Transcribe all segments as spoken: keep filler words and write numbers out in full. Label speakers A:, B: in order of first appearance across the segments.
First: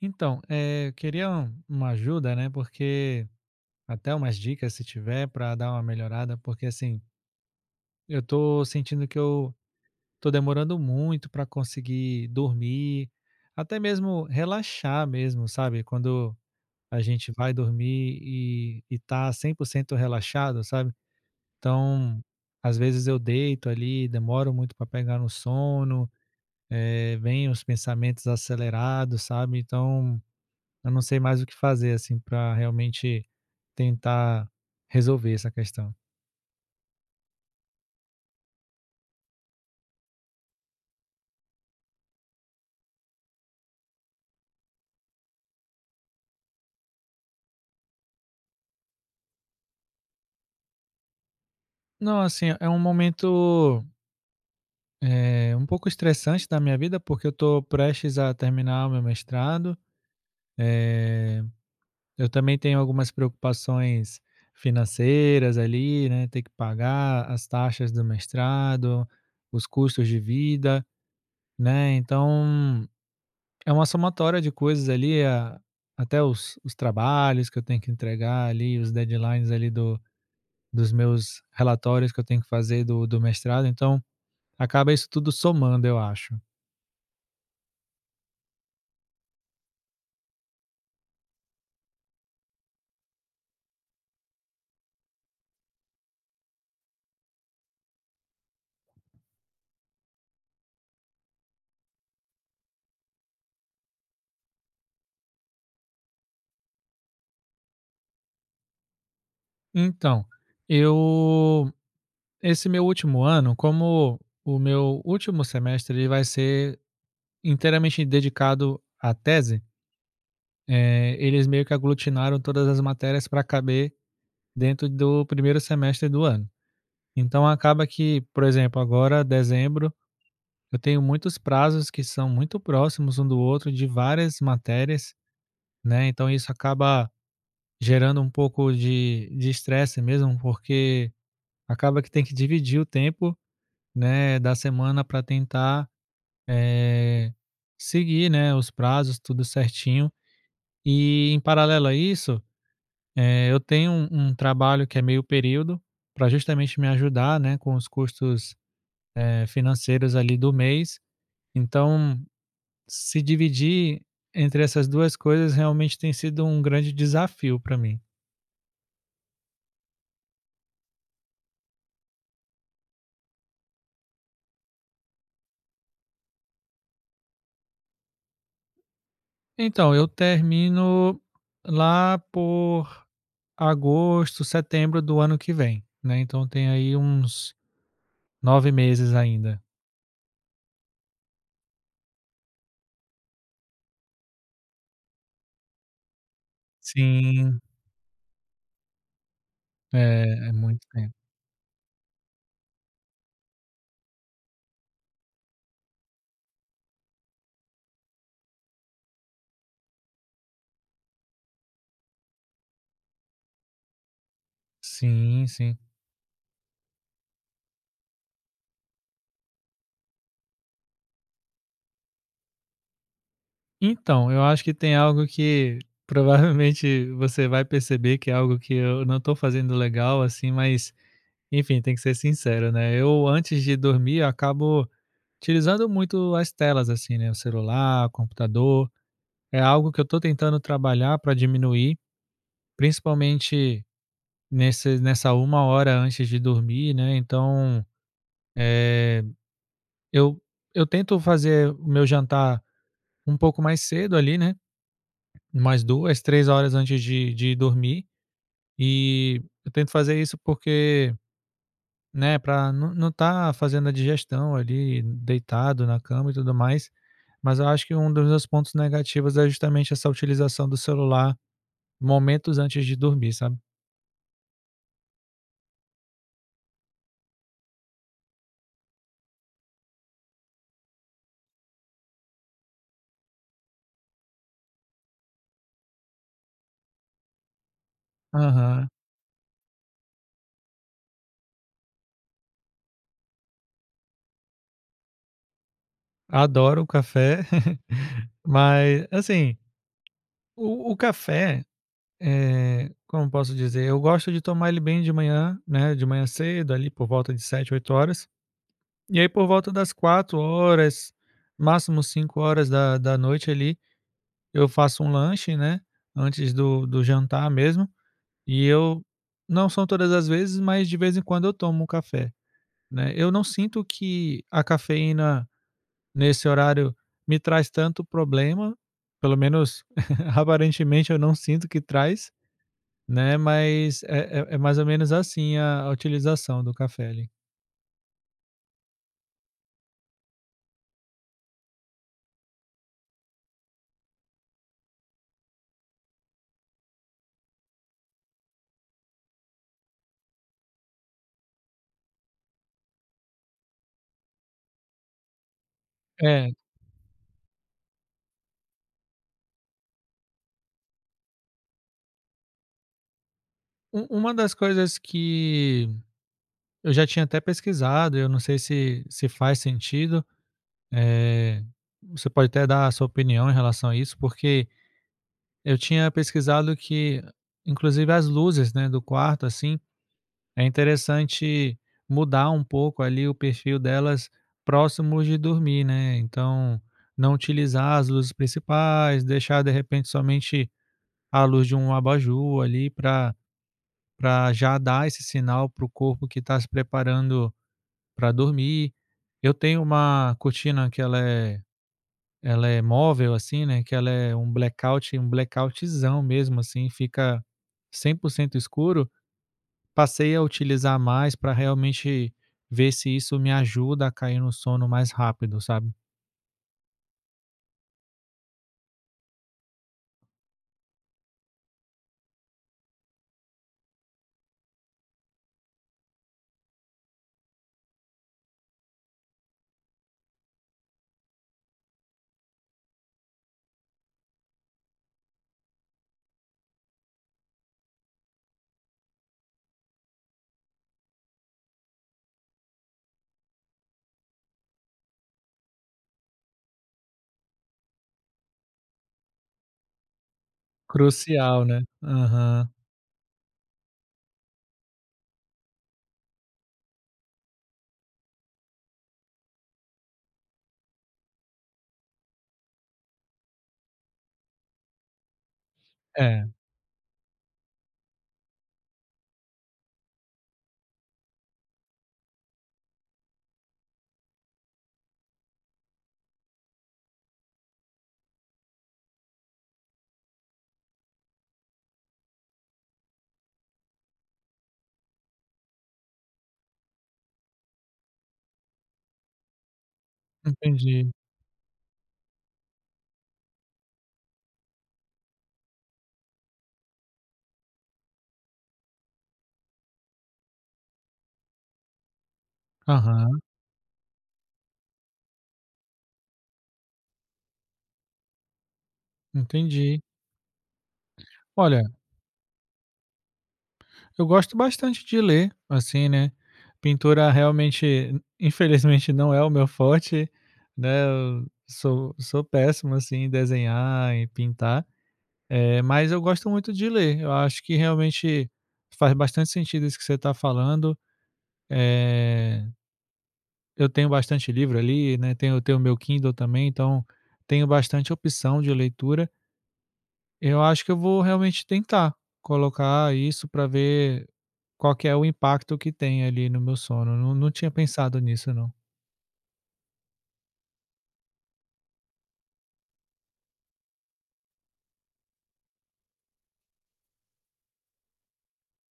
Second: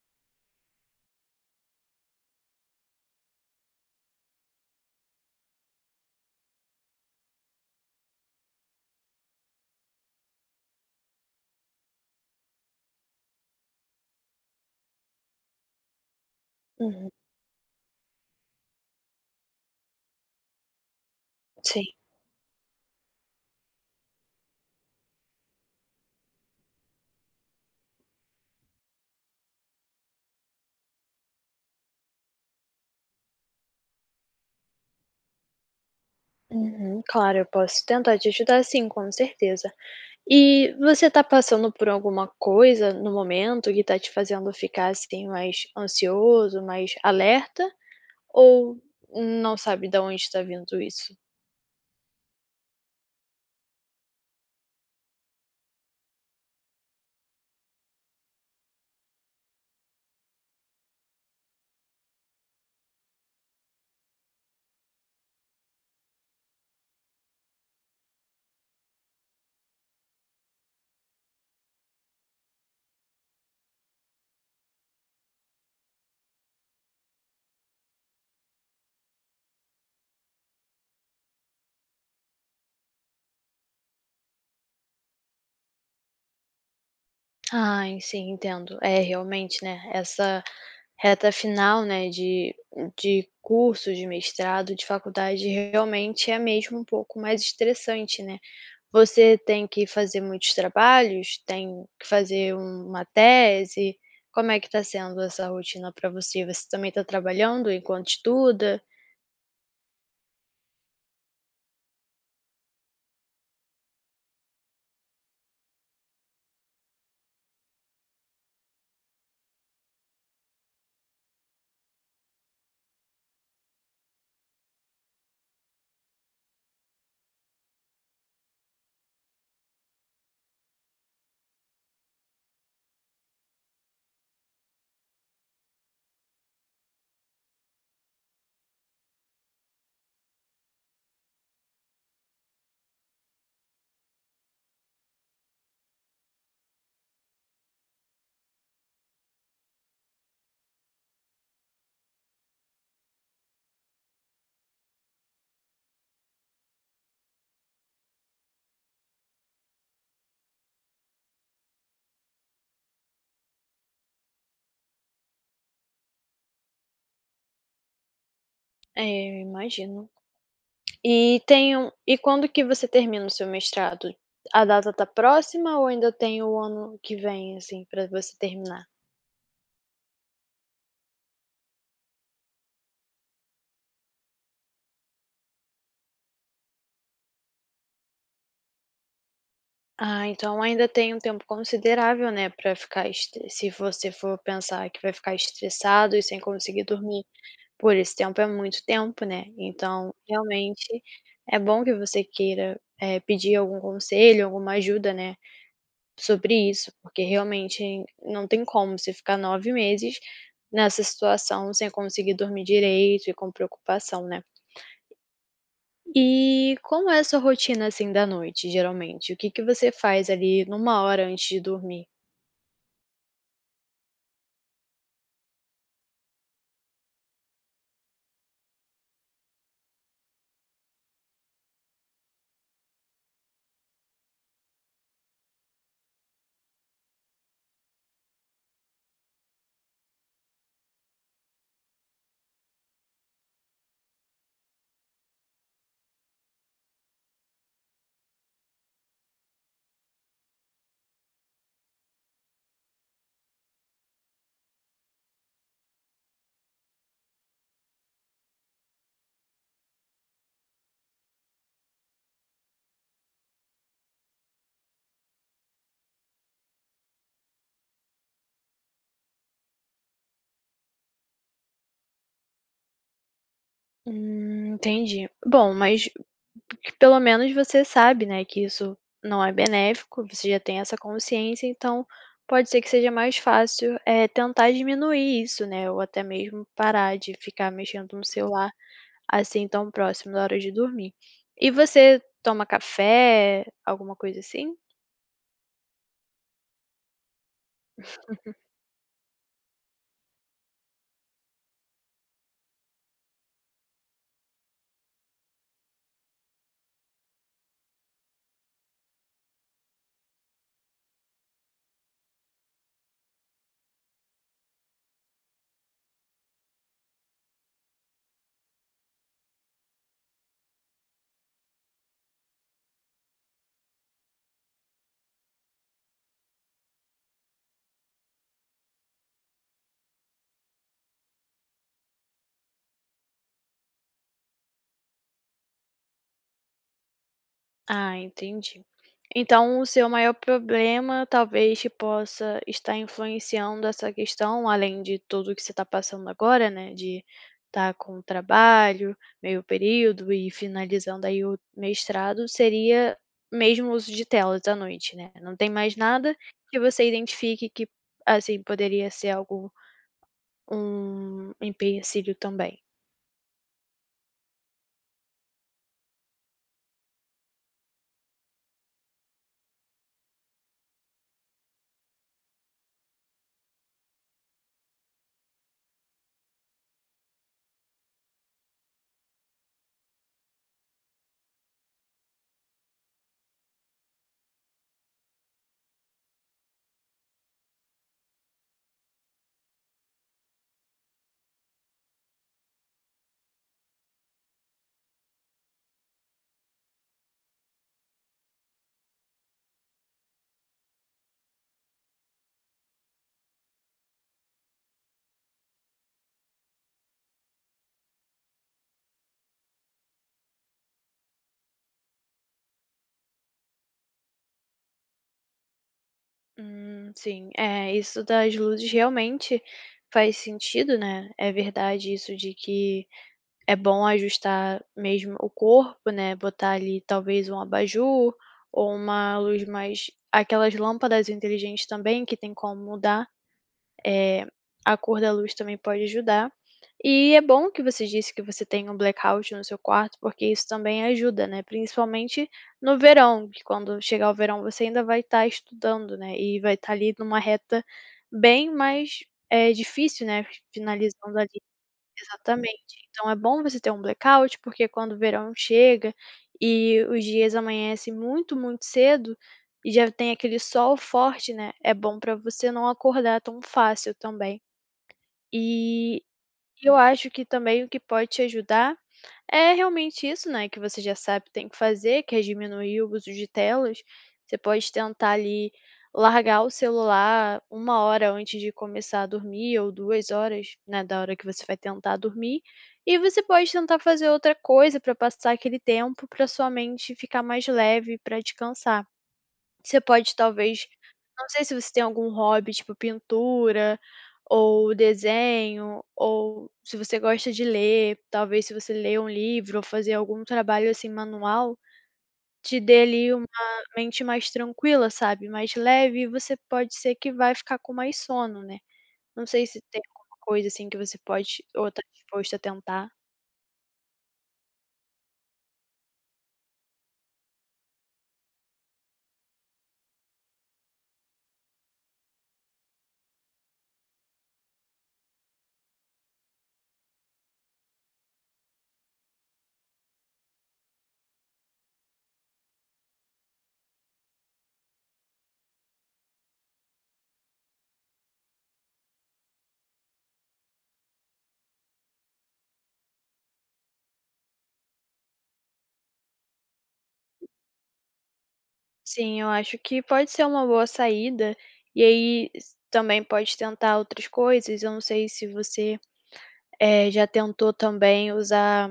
A: Então, eh, eu queria um- uma ajuda, né? Porque até umas dicas se tiver para dar uma melhorada, porque assim, eu tô sentindo que eu tô demorando muito para conseguir dormir, até mesmo relaxar mesmo, sabe? Quando a
B: Uhum,
A: gente vai dormir e, e tá cem por cento relaxado, sabe?
B: sim.
A: Então, às vezes eu deito ali, demoro muito para pegar no sono, eh, vem os pensamentos acelerados, sabe? Então, Eu não sei mais o que fazer, assim, para realmente tentar resolver essa questão.
B: Uhum, claro, eu posso tentar te ajudar sim, com certeza. E você tá passando por alguma coisa no momento que tá te fazendo ficar assim mais ansioso, mais alerta? Ou não sabe de onde está vindo isso?
A: Não, assim, é um momento, eh, um pouco estressante da minha vida, porque eu estou prestes a terminar o meu mestrado. Eh, eu também tenho algumas preocupações financeiras ali, né, ter que pagar as taxas do mestrado, os custos de vida, né, então É uma somatória de coisas ali, a até os os trabalhos que eu tenho que entregar ali, os deadlines ali do dos meus relatórios que eu tenho que fazer do do mestrado, então acaba isso tudo somando, eu acho.
B: Ai, sim, entendo. É, realmente, né, essa reta final, né, de de curso, de mestrado, de faculdade, realmente é mesmo um pouco mais estressante, né? Você tem que fazer muitos trabalhos? Tem que fazer uma tese? Como é que tá sendo essa rotina para você? Você também tá trabalhando enquanto estuda?
A: Então, eu esse meu último ano, como o meu último semestre ele vai ser inteiramente dedicado à tese, eh, eles meio que aglutinaram todas as matérias para caber dentro do primeiro semestre do ano. Então acaba que, por exemplo, agora dezembro Eu tenho muitos prazos que são muito próximos um do outro, de várias matérias, né, então isso acaba gerando um pouco de de estresse mesmo, porque acaba que tem que dividir o tempo, né, da semana para tentar, eh, seguir, né, os prazos, tudo certinho. E em paralelo a isso, eh, eu tenho um um trabalho que é meio período, para justamente me ajudar, né, com os custos, eh, financeiros ali do mês. Então Se dividir entre essas duas coisas realmente tem sido um grande desafio para mim.
B: É, eu imagino. E tem um e quando que você termina o seu mestrado? A data tá próxima ou ainda tem o ano que vem, assim, para você terminar?
A: Então, eu termino lá por agosto, setembro do ano que vem, né, então tem aí uns nove meses ainda.
B: Ah, então ainda tem um tempo considerável, né, para ficar estre se você for pensar que vai ficar estressado e sem conseguir dormir.
A: Sim,
B: Por esse tempo é muito tempo, né, então
A: é, é muito
B: realmente
A: tempo.
B: é bom que você queira, eh, pedir algum conselho, alguma ajuda, né, sobre isso, porque realmente não tem como você ficar nove meses nessa situação sem conseguir dormir direito e com preocupação, né.
A: Sim, sim.
B: E como é a sua rotina, assim, da noite, geralmente? O que que você faz ali, numa hora antes de dormir?
A: Então, eu acho que tem algo que provavelmente você vai perceber que é algo que eu não estou fazendo legal, assim, mas, enfim, tem que ser sincero, né, eu antes de dormir eu acabo Utilizando muito as telas, assim, né, o celular, o computador, é algo que eu estou tentando trabalhar para diminuir, principalmente nesse nessa uma hora antes de dormir, né, então, eh, eu eu tento fazer o meu jantar um pouco mais cedo ali, né, umas duas, três horas antes de de dormir, e eu tento fazer isso porque, né, para não não tá fazendo a digestão ali, deitado na cama e tudo mais, mas eu acho que um dos meus pontos negativos é justamente essa utilização do celular momentos antes de dormir, sabe.
B: Hum, entendi. Bom, mas Que pelo menos você sabe, né, que isso não é benéfico, você já tem essa consciência, então pode ser que seja mais fácil, eh, tentar diminuir isso, né, ou até mesmo parar de ficar mexendo no celular
A: Aham.
B: assim tão próximo da hora de dormir. E você toma café, alguma coisa assim?
A: Adoro o café, mas, assim, o o café, eh, como posso dizer, eu gosto de tomar ele bem de manhã, né, de manhã cedo, ali por volta de sete, oito horas. E aí por volta das quatro horas, máximo cinco horas da da noite ali, eu faço um lanche, né, antes do do jantar mesmo, E eu não são todas as vezes, mas de vez em quando eu tomo um café, né. Eu não sinto que a cafeína nesse horário me traz tanto problema, pelo menos aparentemente eu não sinto que traz, né, mas é é é mais ou menos assim a a utilização do café ali.
B: Ah, entendi. Então, o seu maior problema talvez que possa estar influenciando essa questão, além de tudo que você está passando agora, né? De estar com o trabalho, meio período e finalizando aí o mestrado, seria mesmo o uso de telas à noite, né? Não tem mais nada
A: É,
B: que você identifique que, assim, poderia ser algo, um empecilho também.
A: u uma das coisas que eu já tinha até pesquisado, eu não sei se se faz sentido, eh, você pode até dar a sua opinião em relação a isso, porque eu tinha pesquisado que, inclusive as luzes, né, do quarto, assim, é interessante mudar um pouco ali o perfil delas próximos de dormir, né? Então, não utilizar as luzes principais, deixar de repente somente a luz de um abajur ali para para já dar esse sinal para o corpo que está se preparando para dormir. Eu tenho uma cortina que ela é ela é móvel, assim, né, que ela é um blackout, um blackoutzão mesmo, assim, fica cem por cento escuro. Passei a utilizar mais para realmente ver se isso me ajuda a cair no sono mais rápido, sabe.
B: Hum, sim. É, isso das luzes realmente faz sentido, né? É verdade isso de que é bom ajustar mesmo o corpo, né? Botar ali talvez um abajur ou uma luz mais. Aquelas lâmpadas inteligentes também que tem como mudar. Eh, a cor da luz também pode ajudar. E é bom que você disse que você tem um blackout no seu quarto, porque isso também ajuda, né, principalmente no verão, que quando chegar o verão você ainda vai estar estudando, né, e vai estar ali numa reta bem mais, é difícil, né, finalizando ali.
A: Crucial, né. Aham.
B: Exatamente. Então é bom você ter um blackout, porque quando o verão chega e os dias amanhecem muito, muito cedo e já tem aquele sol forte, né, é bom para você não acordar tão fácil também. E
A: É,
B: eu acho que também o que pode te ajudar é realmente isso, né, que você já sabe que tem que fazer, que é diminuir o uso de telas. Você pode tentar ali largar o celular uma hora antes de começar a dormir ou duas horas, né, da hora que você vai tentar dormir. E você pode tentar fazer outra coisa para passar aquele tempo, para sua mente ficar mais leve, para descansar. Você pode talvez,
A: entendi.
B: não sei se você tem algum hobby, tipo pintura, ou desenho, ou se você gosta de ler, talvez se você ler um livro ou fazer algum trabalho, assim, manual, te dê ali
A: Aham,
B: uma mente mais tranquila, sabe, mais leve e você pode ser que vai ficar com mais sono, né. Não sei se
A: entendi.
B: tem alguma coisa, assim, que você pode
A: Olha,
B: ou tá disposto a tentar.
A: eu gosto bastante de ler, assim, né. Pintura realmente, infelizmente, não é o meu forte, né, eu sou sou péssimo, assim, em desenhar, em pintar. Eh, mas eu gosto muito de ler. Eu acho que realmente faz bastante sentido isso que você está falando. Eh, eu tenho bastante livro ali, né, tenho tenho o meu Kindle também, então tenho bastante opção de leitura. Eu acho que eu vou realmente tentar colocar isso para ver qual que é o impacto que tem ali no meu sono. Não não tinha pensado nisso não.
B: Sim, eu acho que pode ser uma boa saída, e aí s também pode tentar outras coisas, eu não sei se você Eh, já tentou também usar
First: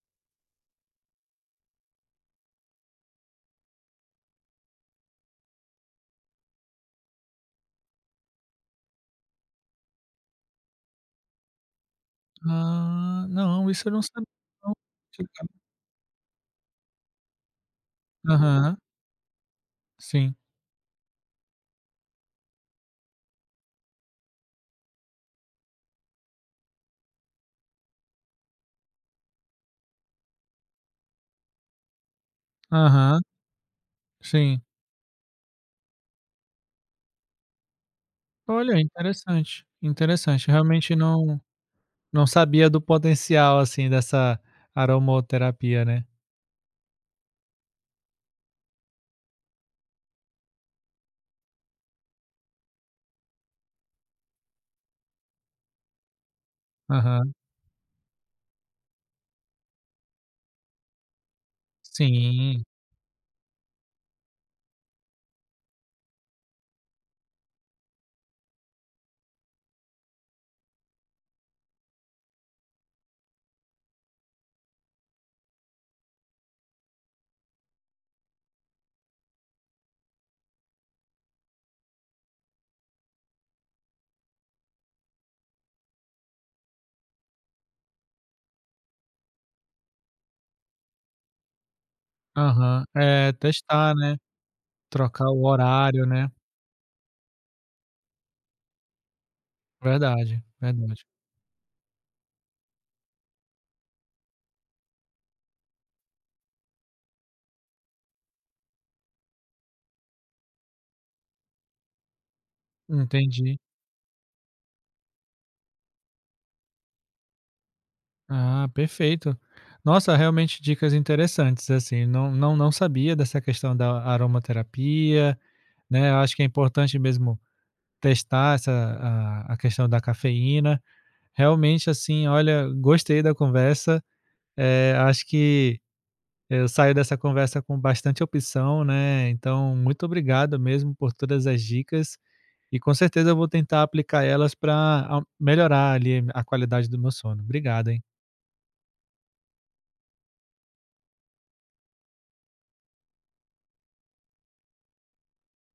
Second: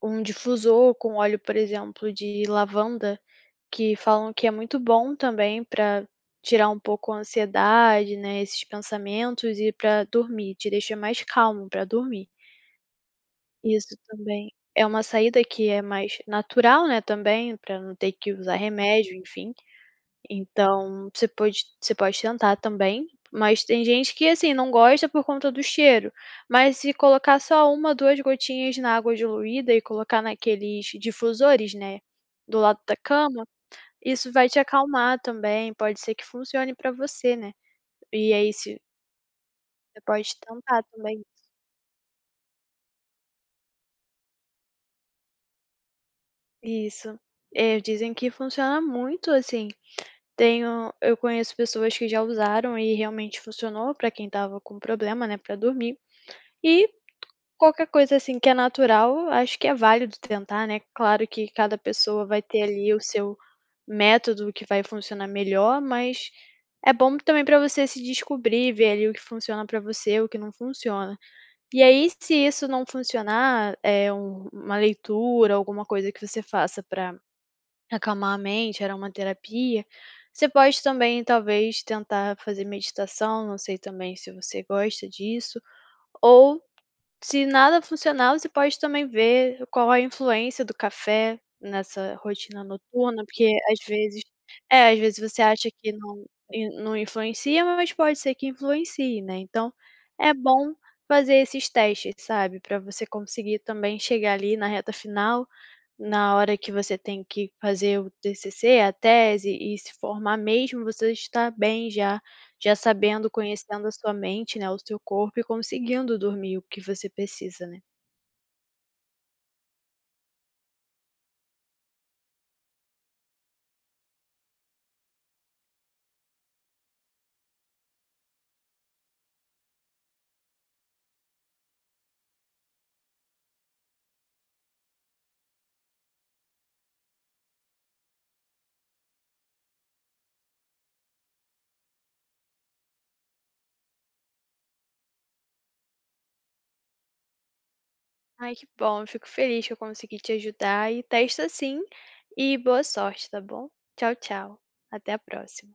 B: um difusor com óleo, por exemplo, de lavanda, que falam que é muito bom também para tirar um pouco a ansiedade, né, esses pensamentos e para dormir, te deixa mais calmo para dormir.
A: Ah, não, isso eu
B: Isso
A: não sabia
B: também
A: não.
B: é uma
A: Que
B: saída
A: legal.
B: que é mais natural, né, também, para não ter que usar
A: Aham,
B: remédio, enfim.
A: sim.
B: Então, você pode você pode tentar também, mas tem gente que, assim, não gosta por conta do cheiro, mas se colocar só uma duas gotinhas na água diluída e colocar naqueles difusores, né, do lado da
A: Aham,
B: cama, isso vai te
A: sim.
B: acalmar também, pode ser que funcione pra você, né. E aí se
A: Olha, interessante,
B: Você pode
A: interessante.
B: tentar
A: Realmente
B: também.
A: não não sabia do potencial, assim, dessa aromoterapia, né.
B: Isso. É, dizem que funciona muito, assim, tenho eu conheço pessoas que já usaram e realmente funcionou pra quem estava com problema, né, pra dormir, e
A: Aham.
B: qualquer coisa, assim, que é natural, acho que é válido tentar, né. Claro que cada pessoa vai ter
A: Sim.
B: ali o seu método que vai funcionar melhor, mas é bom também para você se descobrir, ver ali o que funciona para você, o que não funciona. E aí, se isso não funcionar, é um uma leitura, alguma coisa que você faça para acalmar a mente, era uma terapia, você pode também, talvez, tentar fazer meditação, não sei também se você gosta disso, ou se nada funcionar, você pode também ver qual é a influência do café nessa rotina
A: Aham.
B: noturna,
A: É,
B: porque às
A: testar, né,
B: vezes é, às vezes
A: trocar
B: você
A: o
B: acha que
A: horário,
B: não
A: né.
B: e não influencia, mas pode ser que influencie, né. Então, é
A: Verdade,
B: bom
A: verdade.
B: fazer esses testes, sabe, para você conseguir também chegar ali na reta final na hora que você tem que fazer o T C C, a tese, e se formar mesmo, você está bem já, já sabendo,
A: Entendi.
B: conhecendo a sua mente, né, o seu corpo e conseguindo dormir o que você precisa, né.
A: Ah, perfeito. Nossa, realmente dicas interessantes, assim, não não não sabia dessa questão da aromaterapia, né, eu acho que é importante mesmo testar essa a a questão da cafeína. Realmente, assim, olha, gostei da conversa. Eh, acho que eu saio dessa conversa com bastante opção, né. Então, muito obrigado mesmo por todas as dicas e com certeza eu vou tentar aplicar elas para melhorar ali a qualidade do meu sono. Obrigado, hein.
B: Ai, que bom, eu fico feliz que eu consegui te ajudar e testa sim, e boa sorte, tá bom? Tchau, tchau, até a próxima.